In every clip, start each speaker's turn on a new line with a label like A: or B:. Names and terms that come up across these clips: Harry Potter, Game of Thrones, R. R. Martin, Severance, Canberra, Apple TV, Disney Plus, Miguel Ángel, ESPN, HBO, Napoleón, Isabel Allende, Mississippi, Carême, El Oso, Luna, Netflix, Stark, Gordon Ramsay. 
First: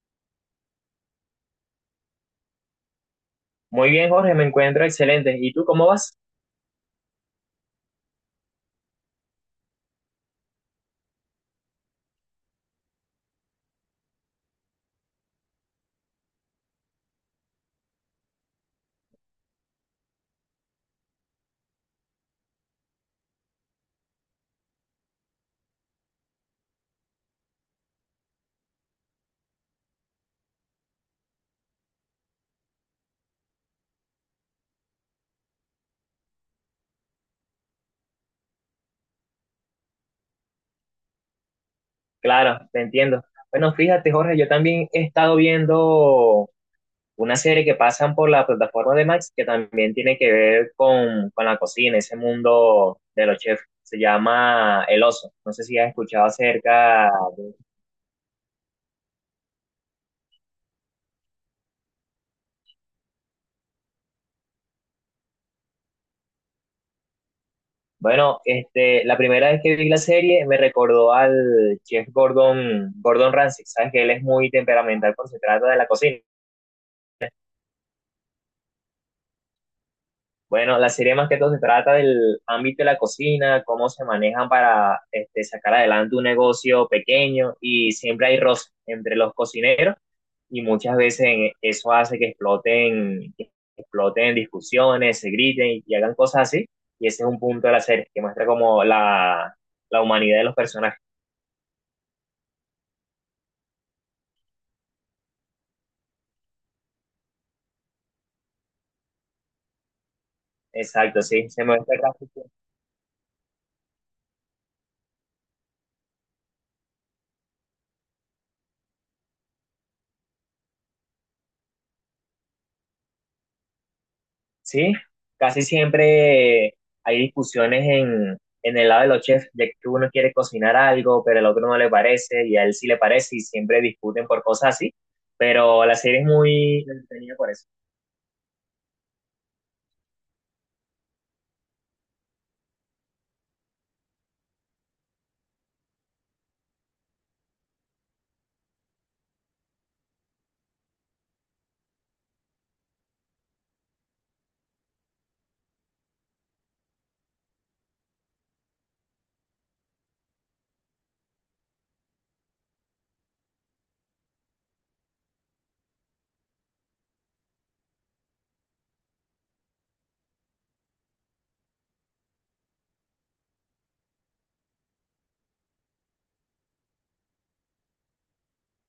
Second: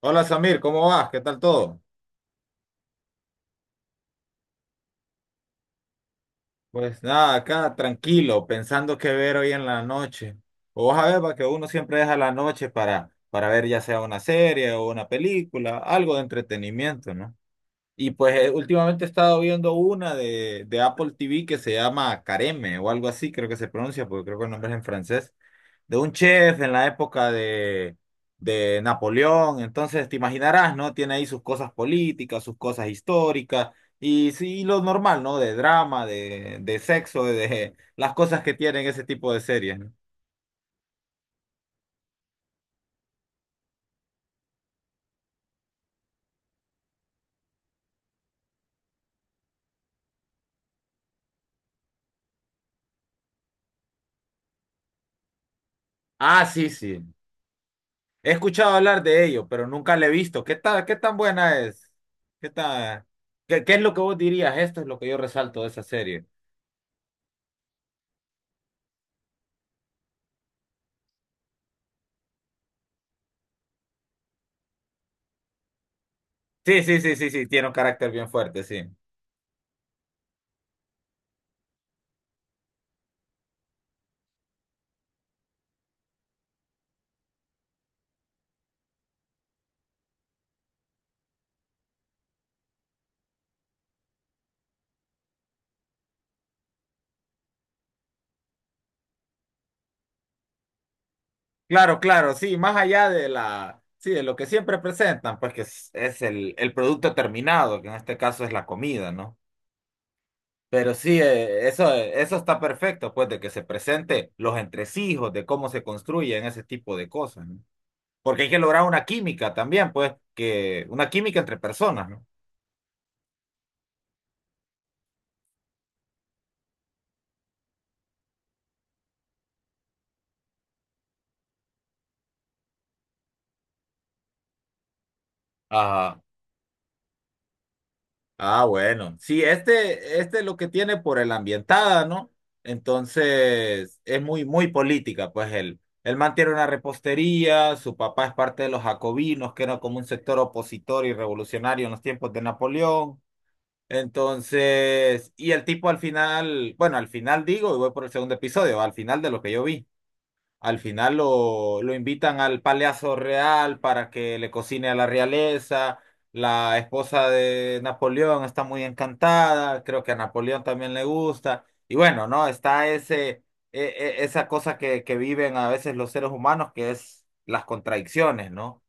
A: Hola Samir, ¿cómo vas? ¿Qué tal todo?
B: Muy bien, Jorge, me encuentro excelente. ¿Y tú cómo vas?
A: Pues nada, acá tranquilo, pensando qué ver hoy en la noche. O vas a ver, va, que uno siempre deja la noche para ver ya sea una serie o una película, algo de entretenimiento, ¿no? Y pues últimamente he estado viendo una de Apple TV que se llama Careme o algo así, creo que se pronuncia, porque creo que el nombre es en francés. De un chef en la época de Napoleón. Entonces, te imaginarás, ¿no? Tiene ahí sus cosas políticas, sus cosas históricas y sí, lo normal, ¿no? De drama, de sexo, de las cosas que tienen ese tipo de series, ¿no?
B: Claro, te entiendo. Bueno, fíjate, Jorge, yo también he estado viendo una serie que pasan por la plataforma de Max que también tiene que ver con la cocina, ese mundo de los chefs. Se llama El Oso. No sé si has escuchado
A: Ah, sí, sí.
B: acerca de-
A: He escuchado hablar de ello, pero nunca la he visto. ¿Qué tal, qué tan buena es? ¿Qué tan, qué es lo que vos dirías? Esto es lo que yo resalto de esa serie.
B: Bueno, este, la primera vez que vi la serie me recordó al chef Gordon Ramsay. Sabes que él es muy temperamental cuando se trata de la cocina.
A: Sí, sí, sí, sí, sí, tiene un carácter bien fuerte, sí.
B: Bueno, la serie más que todo se trata del ámbito de la cocina, cómo se manejan para este, sacar adelante un negocio pequeño y siempre hay roces entre los cocineros y muchas veces eso hace que exploten discusiones, se griten y hagan cosas así. Y ese es un punto de la serie que muestra como la humanidad de los personajes.
A: Claro, claro, sí, más allá de la, sí, de lo que siempre presentan, pues que es el producto terminado, que en este caso es la comida, ¿no? Pero sí,
B: Exacto, sí, se muestra casi.
A: eso está perfecto, pues, de que se presente los entresijos, de cómo se construyen ese tipo de cosas, ¿no? Porque hay que lograr una química también, pues, que, una química entre personas, ¿no?
B: Sí, casi siempre hay discusiones en el lado de los chefs, de que uno quiere cocinar algo, pero el otro no le parece, y a él sí le parece, y siempre discuten por cosas así. Pero la serie
A: Ajá.
B: es muy entretenida por eso.
A: Ah, bueno. Sí, este lo que tiene por el ambientada, ¿no? Entonces, es muy, muy política, pues él. Él mantiene una repostería, su papá es parte de los jacobinos, que era como un sector opositor y revolucionario en los tiempos de Napoleón. Entonces, y el tipo al final, bueno, al final digo, y voy por el segundo episodio, al final de lo que yo vi. Al final lo invitan al Palacio Real para que le cocine a la realeza. La esposa de Napoleón está muy encantada, creo que a Napoleón también le gusta. Y bueno, ¿no? Está esa cosa que viven a veces los seres humanos, que es las contradicciones, ¿no?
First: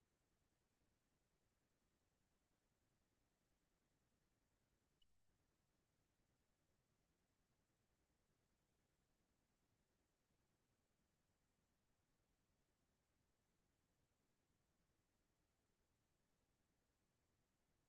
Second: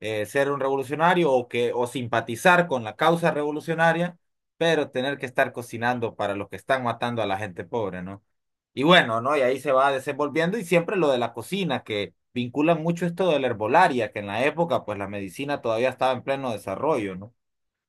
A: Ser un revolucionario o simpatizar con la causa revolucionaria, pero tener que estar cocinando para los que están matando a la gente pobre, ¿no? Y bueno, ¿no? Y ahí se va desenvolviendo y siempre lo de la cocina, que vinculan mucho esto de la herbolaria, que en la época pues la medicina todavía estaba en pleno desarrollo, ¿no?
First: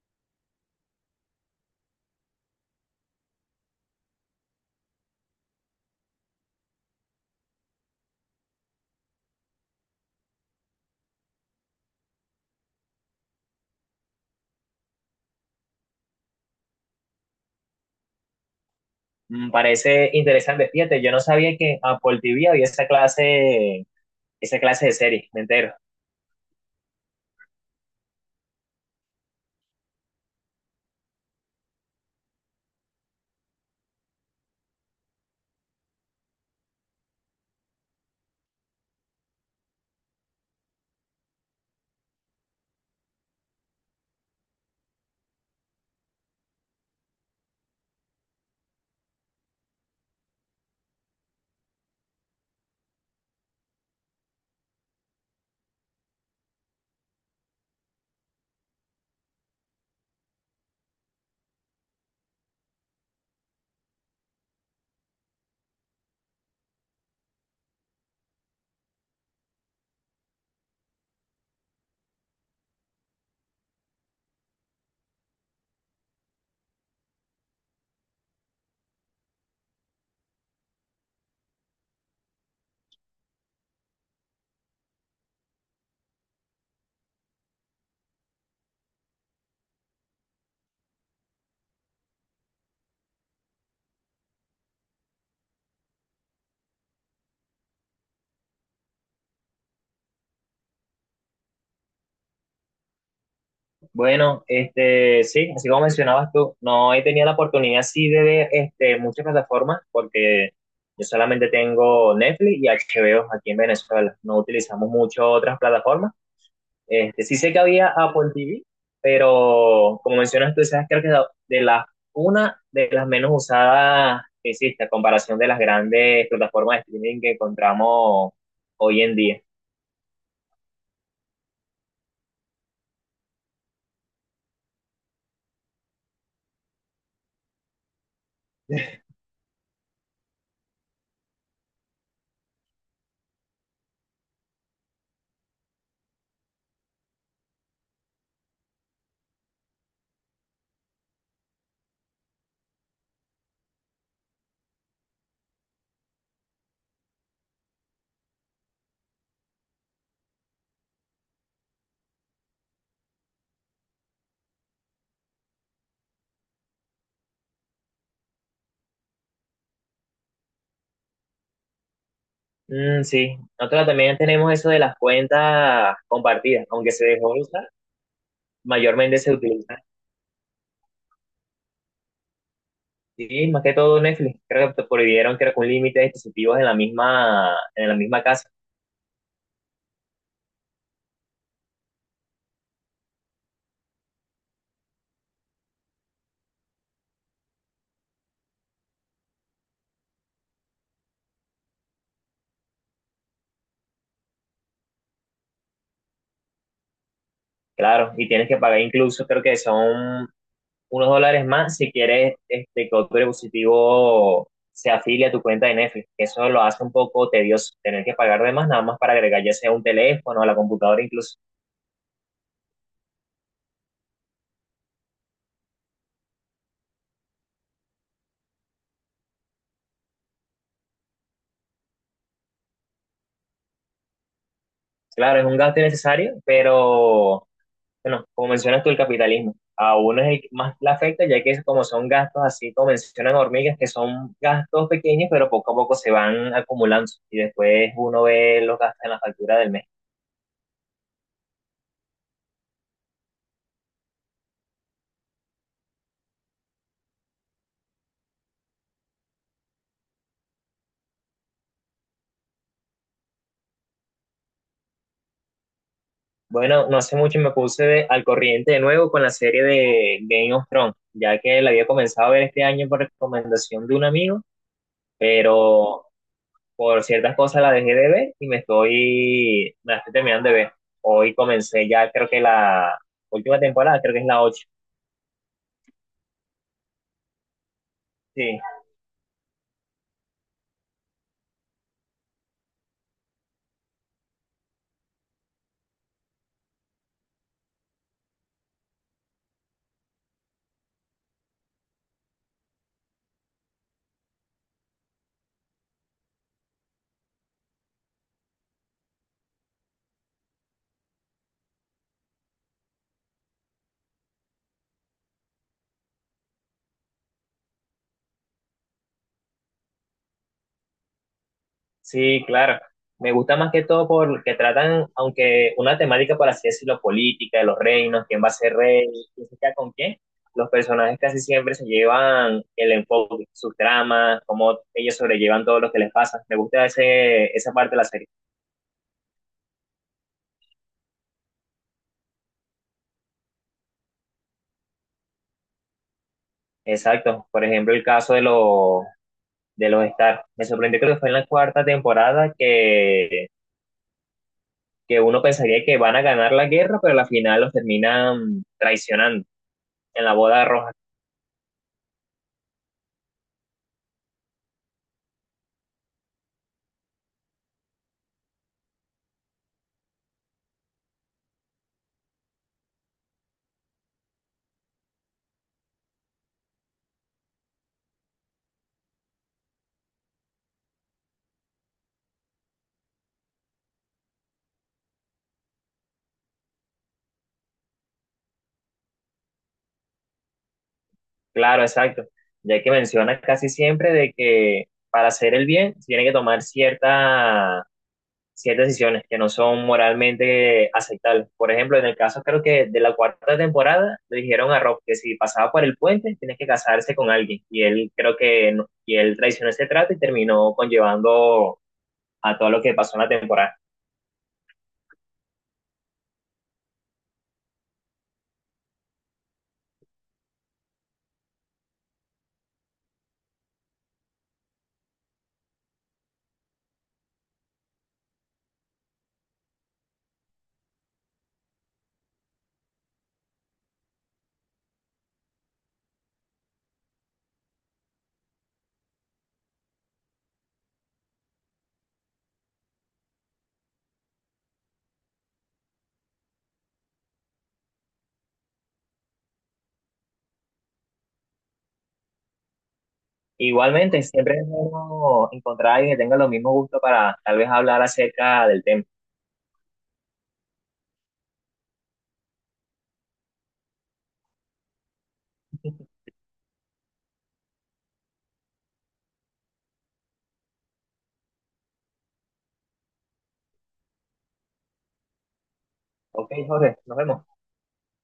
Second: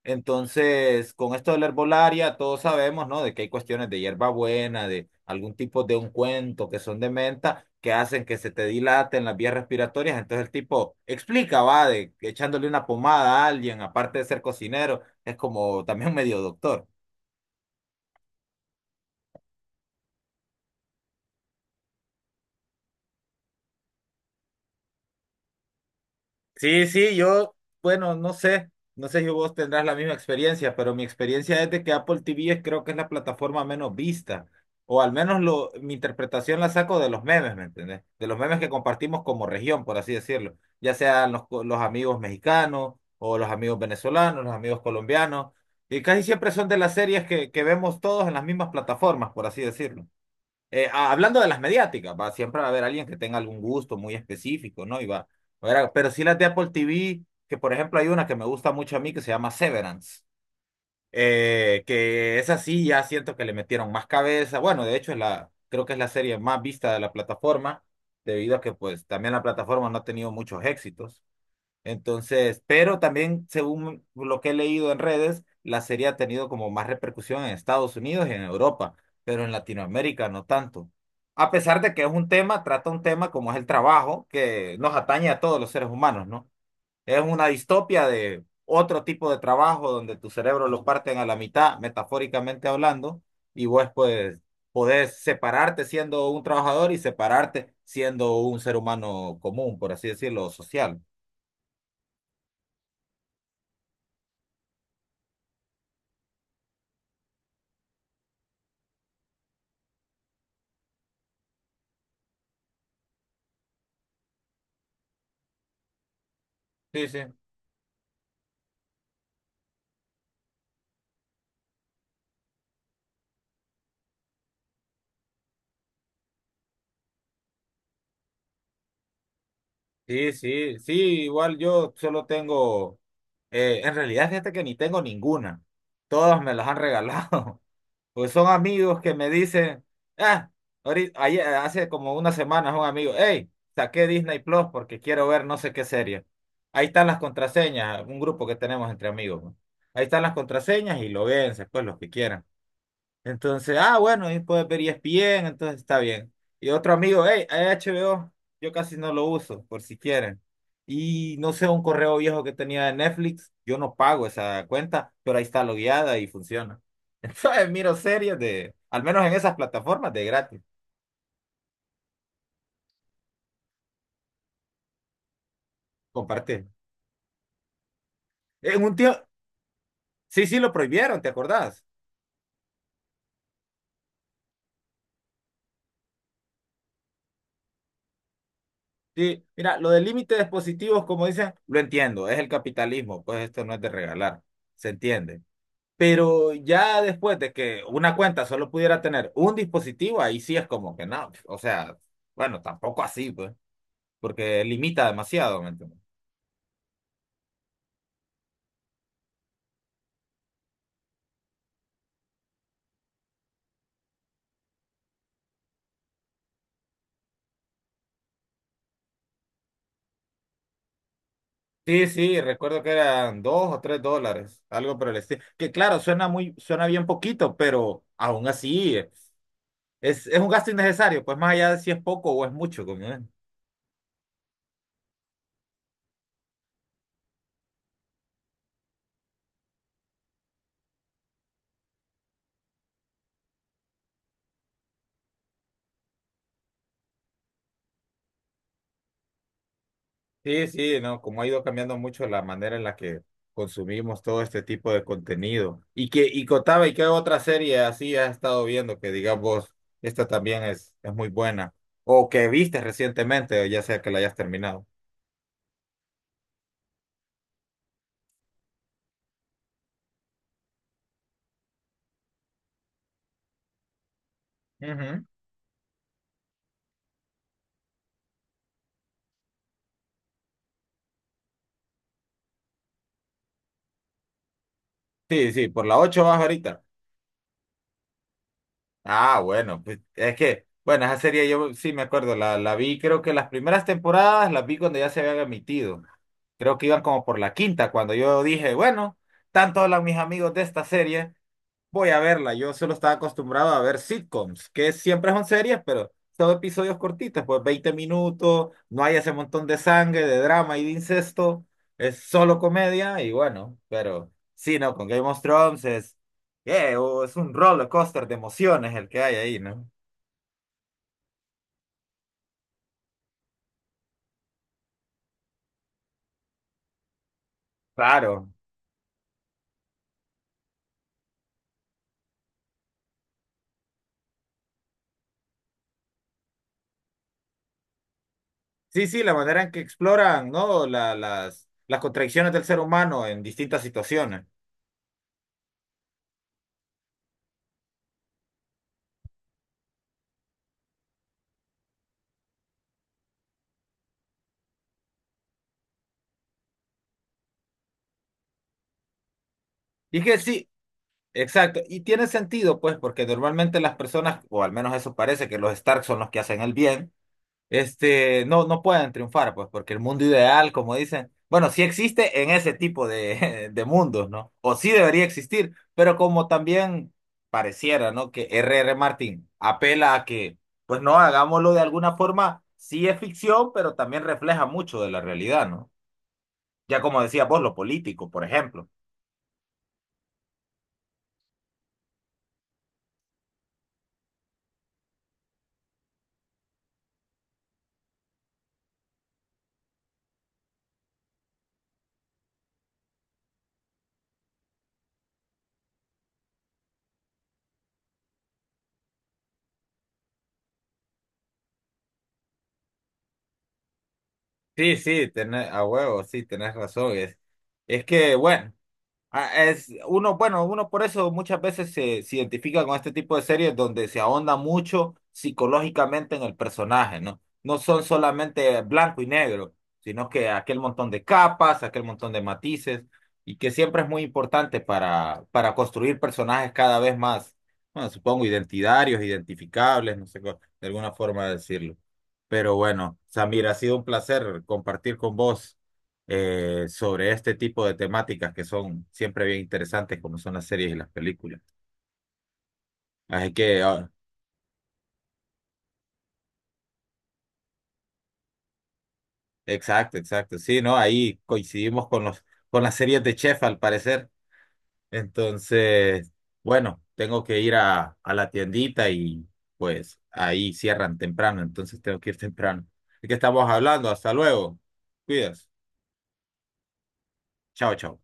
A: Entonces, con esto de la herbolaria, todos sabemos, ¿no? De que hay cuestiones de hierbabuena, de algún tipo de ungüento que son de menta, que hacen que se te dilaten las vías respiratorias. Entonces el tipo explica, va, de que echándole una pomada a alguien, aparte de ser cocinero, es como también medio doctor.
B: Mm, parece interesante. Fíjate, yo no sabía que Apple TV había esa clase de series, me entero.
A: Sí, sí, yo, bueno, no sé si vos tendrás la misma experiencia, pero mi experiencia es de que Apple TV creo que es la plataforma menos vista, o al menos mi interpretación la saco de los memes, ¿me entendés? De los memes que compartimos como región, por así decirlo, ya sean los amigos mexicanos o los amigos venezolanos, los amigos colombianos, y casi siempre son de las series que vemos todos en las mismas plataformas, por así decirlo. Hablando de las mediáticas, va, siempre va a haber alguien que tenga algún gusto muy específico, ¿no? Y pero sí las de Apple TV, que por ejemplo hay una que me gusta mucho a mí que se llama Severance, que es así, ya siento que le metieron más cabeza. Bueno, de hecho es la, creo que es la serie más vista de la plataforma, debido a que pues también la plataforma no ha tenido muchos éxitos. Entonces, pero también, según lo que he leído en redes, la serie ha tenido como más repercusión en Estados Unidos y en Europa, pero en Latinoamérica no tanto. A pesar de que es un tema, trata un tema como es el trabajo, que nos atañe a todos los seres humanos, ¿no? Es una distopia de otro tipo de trabajo donde tu cerebro lo parten a la mitad, metafóricamente hablando, y vos pues podés separarte siendo un trabajador y separarte siendo un ser humano común, por así decirlo, social.
B: Bueno, este, sí, así como mencionabas tú, no he tenido la oportunidad sí de ver este, muchas plataformas porque yo solamente tengo Netflix y HBO aquí en Venezuela. No utilizamos mucho otras plataformas.
A: Sí, sí.
B: Este, sí sé que había Apple TV, pero como mencionas tú, esa es creo que de las, una de las menos usadas que existe a comparación de las grandes plataformas de streaming que encontramos hoy en día.
A: Sí, sí, sí, igual en realidad fíjate que ni tengo ninguna, todas me las han regalado, pues son amigos que me dicen, ah, ahorita, ayer, hace como unas semanas un amigo, hey, saqué Disney Plus porque quiero ver no sé qué serie, ahí están las contraseñas, un grupo que tenemos entre amigos, ¿no? Ahí están las contraseñas y lo ven, pues los que quieran. Entonces, ah, bueno, y puedes ver ESPN, entonces está bien. Y otro amigo, hey, HBO, yo casi no lo uso, por si quieren. Y no sé, un correo viejo que tenía de Netflix, yo no pago esa cuenta, pero ahí está logueada y funciona. Entonces, miro series de, al menos en esas plataformas, de gratis,
B: Mm, sí, nosotros también tenemos eso de las cuentas compartidas,
A: compartir.
B: aunque se dejó de usar,
A: En un tío,
B: mayormente se utiliza.
A: sí, sí, lo prohibieron, ¿te acordás?
B: Sí, más que todo Netflix, creo que prohibieron creo que un límite de dispositivos en la misma casa,
A: Sí, mira, lo del límite de dispositivos, como dicen, lo entiendo, es el capitalismo, pues esto no es de regalar, se entiende. Pero ya después de que una cuenta solo pudiera tener un dispositivo, ahí sí es como que no, o sea, bueno, tampoco así, pues, porque limita demasiado, ¿me entiendes?
B: claro, y tienes que pagar incluso, creo que son unos dólares más si quieres este, que otro dispositivo se afilie a tu cuenta de Netflix. Eso lo hace un poco tedioso, tener que pagar de más nada más para agregar ya sea un teléfono, a la computadora incluso.
A: Sí, sí, recuerdo que eran dos o tres dólares, algo por el estilo. Que claro, suena muy, suena bien poquito, pero aún así es un gasto innecesario, pues más allá de si es poco o es mucho, como es.
B: Claro, es un gasto innecesario, pero bueno, como mencionas tú, el capitalismo. A uno es el que más le afecta, ya que como son gastos, así como mencionan hormigas, que son gastos pequeños, pero poco a poco se van acumulando y después uno ve los gastos en la factura del mes.
A: Sí, sí, no, como ha ido cambiando mucho la manera en la que consumimos todo este tipo de contenido. Y que, y contaba, ¿y qué otra serie así has estado viendo que digas vos, esta también es muy buena? O que viste recientemente, ya sea que la hayas terminado.
B: Bueno, no hace mucho me puse al corriente de nuevo con la serie de Game of Thrones, ya que la había comenzado a ver este año por recomendación de un amigo,
A: Ujú.
B: pero por ciertas cosas la dejé de ver y me la estoy terminando de ver. Hoy comencé ya, creo que la última temporada, creo que es la ocho.
A: Sí, sí, por la 8 vas ahorita.
B: Sí.
A: Ah, bueno, pues es que, bueno, esa serie yo sí me acuerdo, la vi, creo que las primeras temporadas las vi cuando ya se habían emitido. Creo que iban como por la quinta, cuando yo dije, bueno, tanto hablan mis amigos de esta serie. Voy a verla. Yo solo estaba acostumbrado a ver sitcoms, que siempre son series, pero son episodios cortitos, pues 20 minutos, no hay ese montón de sangre, de drama y de incesto, es solo comedia y bueno, pero sí, no, con Game of Thrones es, es un roller coaster de emociones el que hay ahí, ¿no?
B: Sí, claro. Me gusta más que todo porque tratan, aunque una temática, por así decirlo, política, de los reinos, quién
A: Claro.
B: va a ser rey, quién se queda con quién, los personajes casi siempre se llevan el enfoque, sus tramas, cómo ellos sobrellevan todo lo que les pasa. Me gusta ese, esa parte de la serie.
A: Sí, sí, la manera en que exploran, ¿no? Las contradicciones del ser humano en distintas situaciones.
B: Exacto. Por ejemplo, el caso de los Stark. Me sorprendió creo que fue en la cuarta temporada que uno pensaría que van a ganar la guerra, pero al final los terminan traicionando
A: Y es
B: en la
A: que
B: boda
A: sí,
B: roja.
A: exacto, y tiene sentido, pues, porque normalmente las personas, o al menos eso parece que los Stark son los que hacen el bien, este, no, no pueden triunfar, pues, porque el mundo ideal, como dicen, bueno, sí existe en ese tipo de, de mundos, ¿no? O sí debería existir, pero como también pareciera, ¿no? Que R. R. Martin apela a que, pues, no, hagámoslo de alguna forma, sí es ficción, pero también refleja mucho de la realidad, ¿no? Ya como decía vos, lo político, por ejemplo.
B: Claro, exacto. Ya que mencionas casi siempre de que para hacer el bien se tiene que tomar cierta, ciertas decisiones que no son moralmente aceptables. Por ejemplo, en el caso creo que de la cuarta temporada le dijeron a Rob que si pasaba por el puente tiene que casarse con alguien. Y él creo que y él traicionó ese trato y terminó conllevando a todo lo que pasó en la temporada.
A: Sí, sí, tenés, a huevo, sí, tenés razón. Es que, bueno. Ah, es uno, bueno, uno por eso muchas veces se identifica con este tipo de series donde se ahonda mucho psicológicamente en el personaje, ¿no? No son solamente blanco y negro, sino que aquel montón de capas, aquel montón de matices, y que siempre es muy importante para construir personajes cada vez más, bueno, supongo, identitarios, identificables, no sé, cómo- de alguna forma decirlo. Pero bueno, Samir, ha sido un placer compartir con vos sobre este tipo de temáticas que son siempre bien interesantes, como son las series y las películas. Así que, ah,
B: Igualmente, siempre es bueno encontrar a alguien que tenga los mismos gustos para tal vez hablar acerca del tema.
A: exacto, exacto. Sí, ¿no? Ahí coincidimos con los, con las series de Chef, al parecer. Entonces, bueno, tengo que ir a la tiendita y pues ahí cierran temprano, entonces tengo que ir temprano. ¿De qué estamos hablando? Hasta luego. Cuidas.
B: Ok, Jorge, nos vemos.
A: Chao, chao.